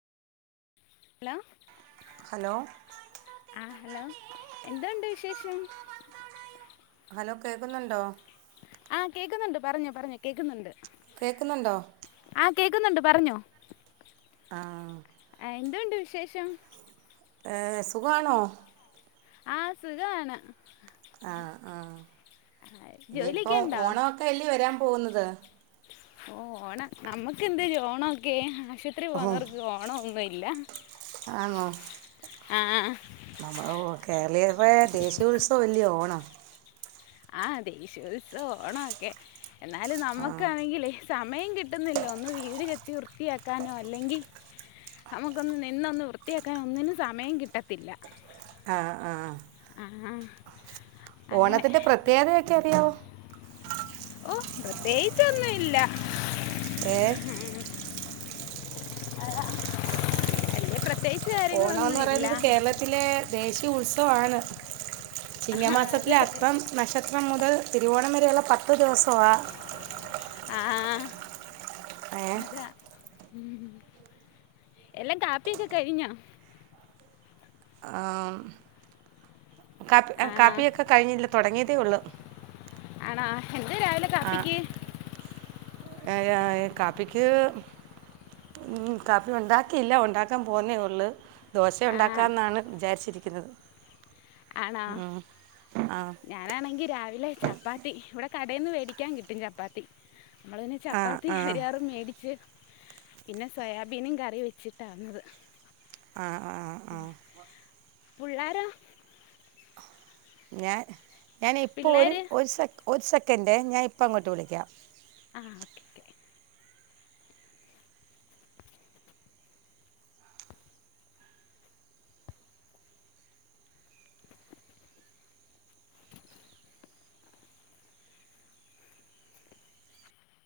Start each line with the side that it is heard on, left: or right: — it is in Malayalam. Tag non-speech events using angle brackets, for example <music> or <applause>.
left: ഹലോ?
right: ഹലോ?
left: ആഹ് ഹലോ എന്തുണ്ട് വിശേഷം.
right: ഹലോ കേൾക്കുന്നുണ്ടോ?
left: ആഹ് കേക്കുന്നുണ്ട് പറഞ്ഞോ പറഞ്ഞോ കേക്കുന്നുണ്ട്
right: കേക്കുന്നുണ്ടോ
left: ആഹ് കേക്കുന്നുണ്ട് പറഞ്ഞോ
right: ആഹ്
left: ആഹ് എന്തുണ്ട് വിശേഷം
right: ആഹ് സുഖണോ
left: ആഹ് സുഖാണ്
right: ആഹ് ആഹ് ഇനിയിപ്പോ
left: ജോലിയൊക്കെ ഉണ്ടോ
right: ഓണൊക്കെല്ലേ വരാൻ പോവുന്നത്
left: ഓ ഓണം നമ്മുക്ക് എന്തര് ഓണക്കെ ആശ് പത്രി
right: ഓ
left: പോകുന്നവർക്ക് ഓണംന്നുല്ല ആഹ്
right: നമ്മടെ ഓ കേരളീയർടെ ദേശീയോത്സവം അല്ലേ ഓണം
left: ആഹ് ദേശീയോത്സവം ഓണംക്കെ എന്നാലും
right: ആ
left: നമ്മുക്കാണെങ്കിലേ സമയം കിട്ടുന്നില്ല ഒന്ന് വീട് ചെത്തി വൃത്തിയാക്കാനോ അല്ലെങ്കി നമുക്കൊന്ന് നിന്നൊന്ന് വൃത്തിയാക്കാൻ ഒന്നിനും സമയം കിട്ടത്തില്ല
right: ആഹ് ആഹ്
left: ആഹ് ആഹ്
right: ഓണത്തിന്റെ പ്രത്യേകതയൊക്കെ അറിയാവോ?
left: ഓ പ്രത്യേകിച്ചൊന്നും ഇല്ല
right: ഏ
left: അല്ല പ്രത്യേകിച്ച്
right: ഓണോന്ന്
left: കാര്യങ്ങളൊന്നുമില്ല
right: പറയുന്നത് കേരളത്തിലെ ദേശീ യ ഉത്സവമാണ്.
left: ആ, അതെ
right: ചിങ്ങമാസത്തിലെ
left: അതെ
right: അത്തം നക്ഷത്രം മുതൽ തിരുവോണം വരെയുള്ള പത്ത് ദിവസ ആ
left: ആ അ ഉം എല്ലാം കാപ്പിയൊക്കെ കഴിഞ്ഞോ?
right: ആ കാപ്പി
left: ആണോ
right: കാപ്പിയൊക്കെ കഴിഞ്ഞില്ല തുടങ്ങിയിട്ടേ ഉള്ളു
left: ആണാ എന്ത് രാവിലെ
right: ആ
left: കാപ്പിക്ക്?
right: കാപ്പിക്ക്? ഉം കാപ്പി ഉണ്ടാക്കിയില്ല ഉണ്ടാക്കാൻ പോവുന്നേ ഉള്ളൂ ദോശ
left: ആ
right: ഉണ്ടാക്കാന്നാണ് വിചാരിച്ചിരിക്കുന്നത്.
left: ആണോ?
right: ഉം. ആ
left: ഞാനാണെങ്കി രാവിലെ ചപ്പാത്തി ഇവിടെ കടയിൽ നിന്ന് മേടിക്കാൻ കിട്ടും ചപ്പാത്തി. നമ്മള് പിന്നെ
right: ആ
left: ചപ്പാത്തി
right: ആ
left: <unintelligible> മേടിച്ച് പിന്നെ സോയാബീനും കറി വെച്ചിട്ടാ വന്നത്.
right: ആ ആ ആ ആ
left: പുള്ളാരോ?
right: ഞാൻ ഞാനിപ്പോ ഒരു
left: പിള്ളേർ
right: ഒരു സെ ഒരു സെക്കൻഡ് ഞാൻ ഇപ്പോ അങ്ങോട്ട് വിളിക്കാം.
left: ആ ഓക്കെ ഓക്കെ.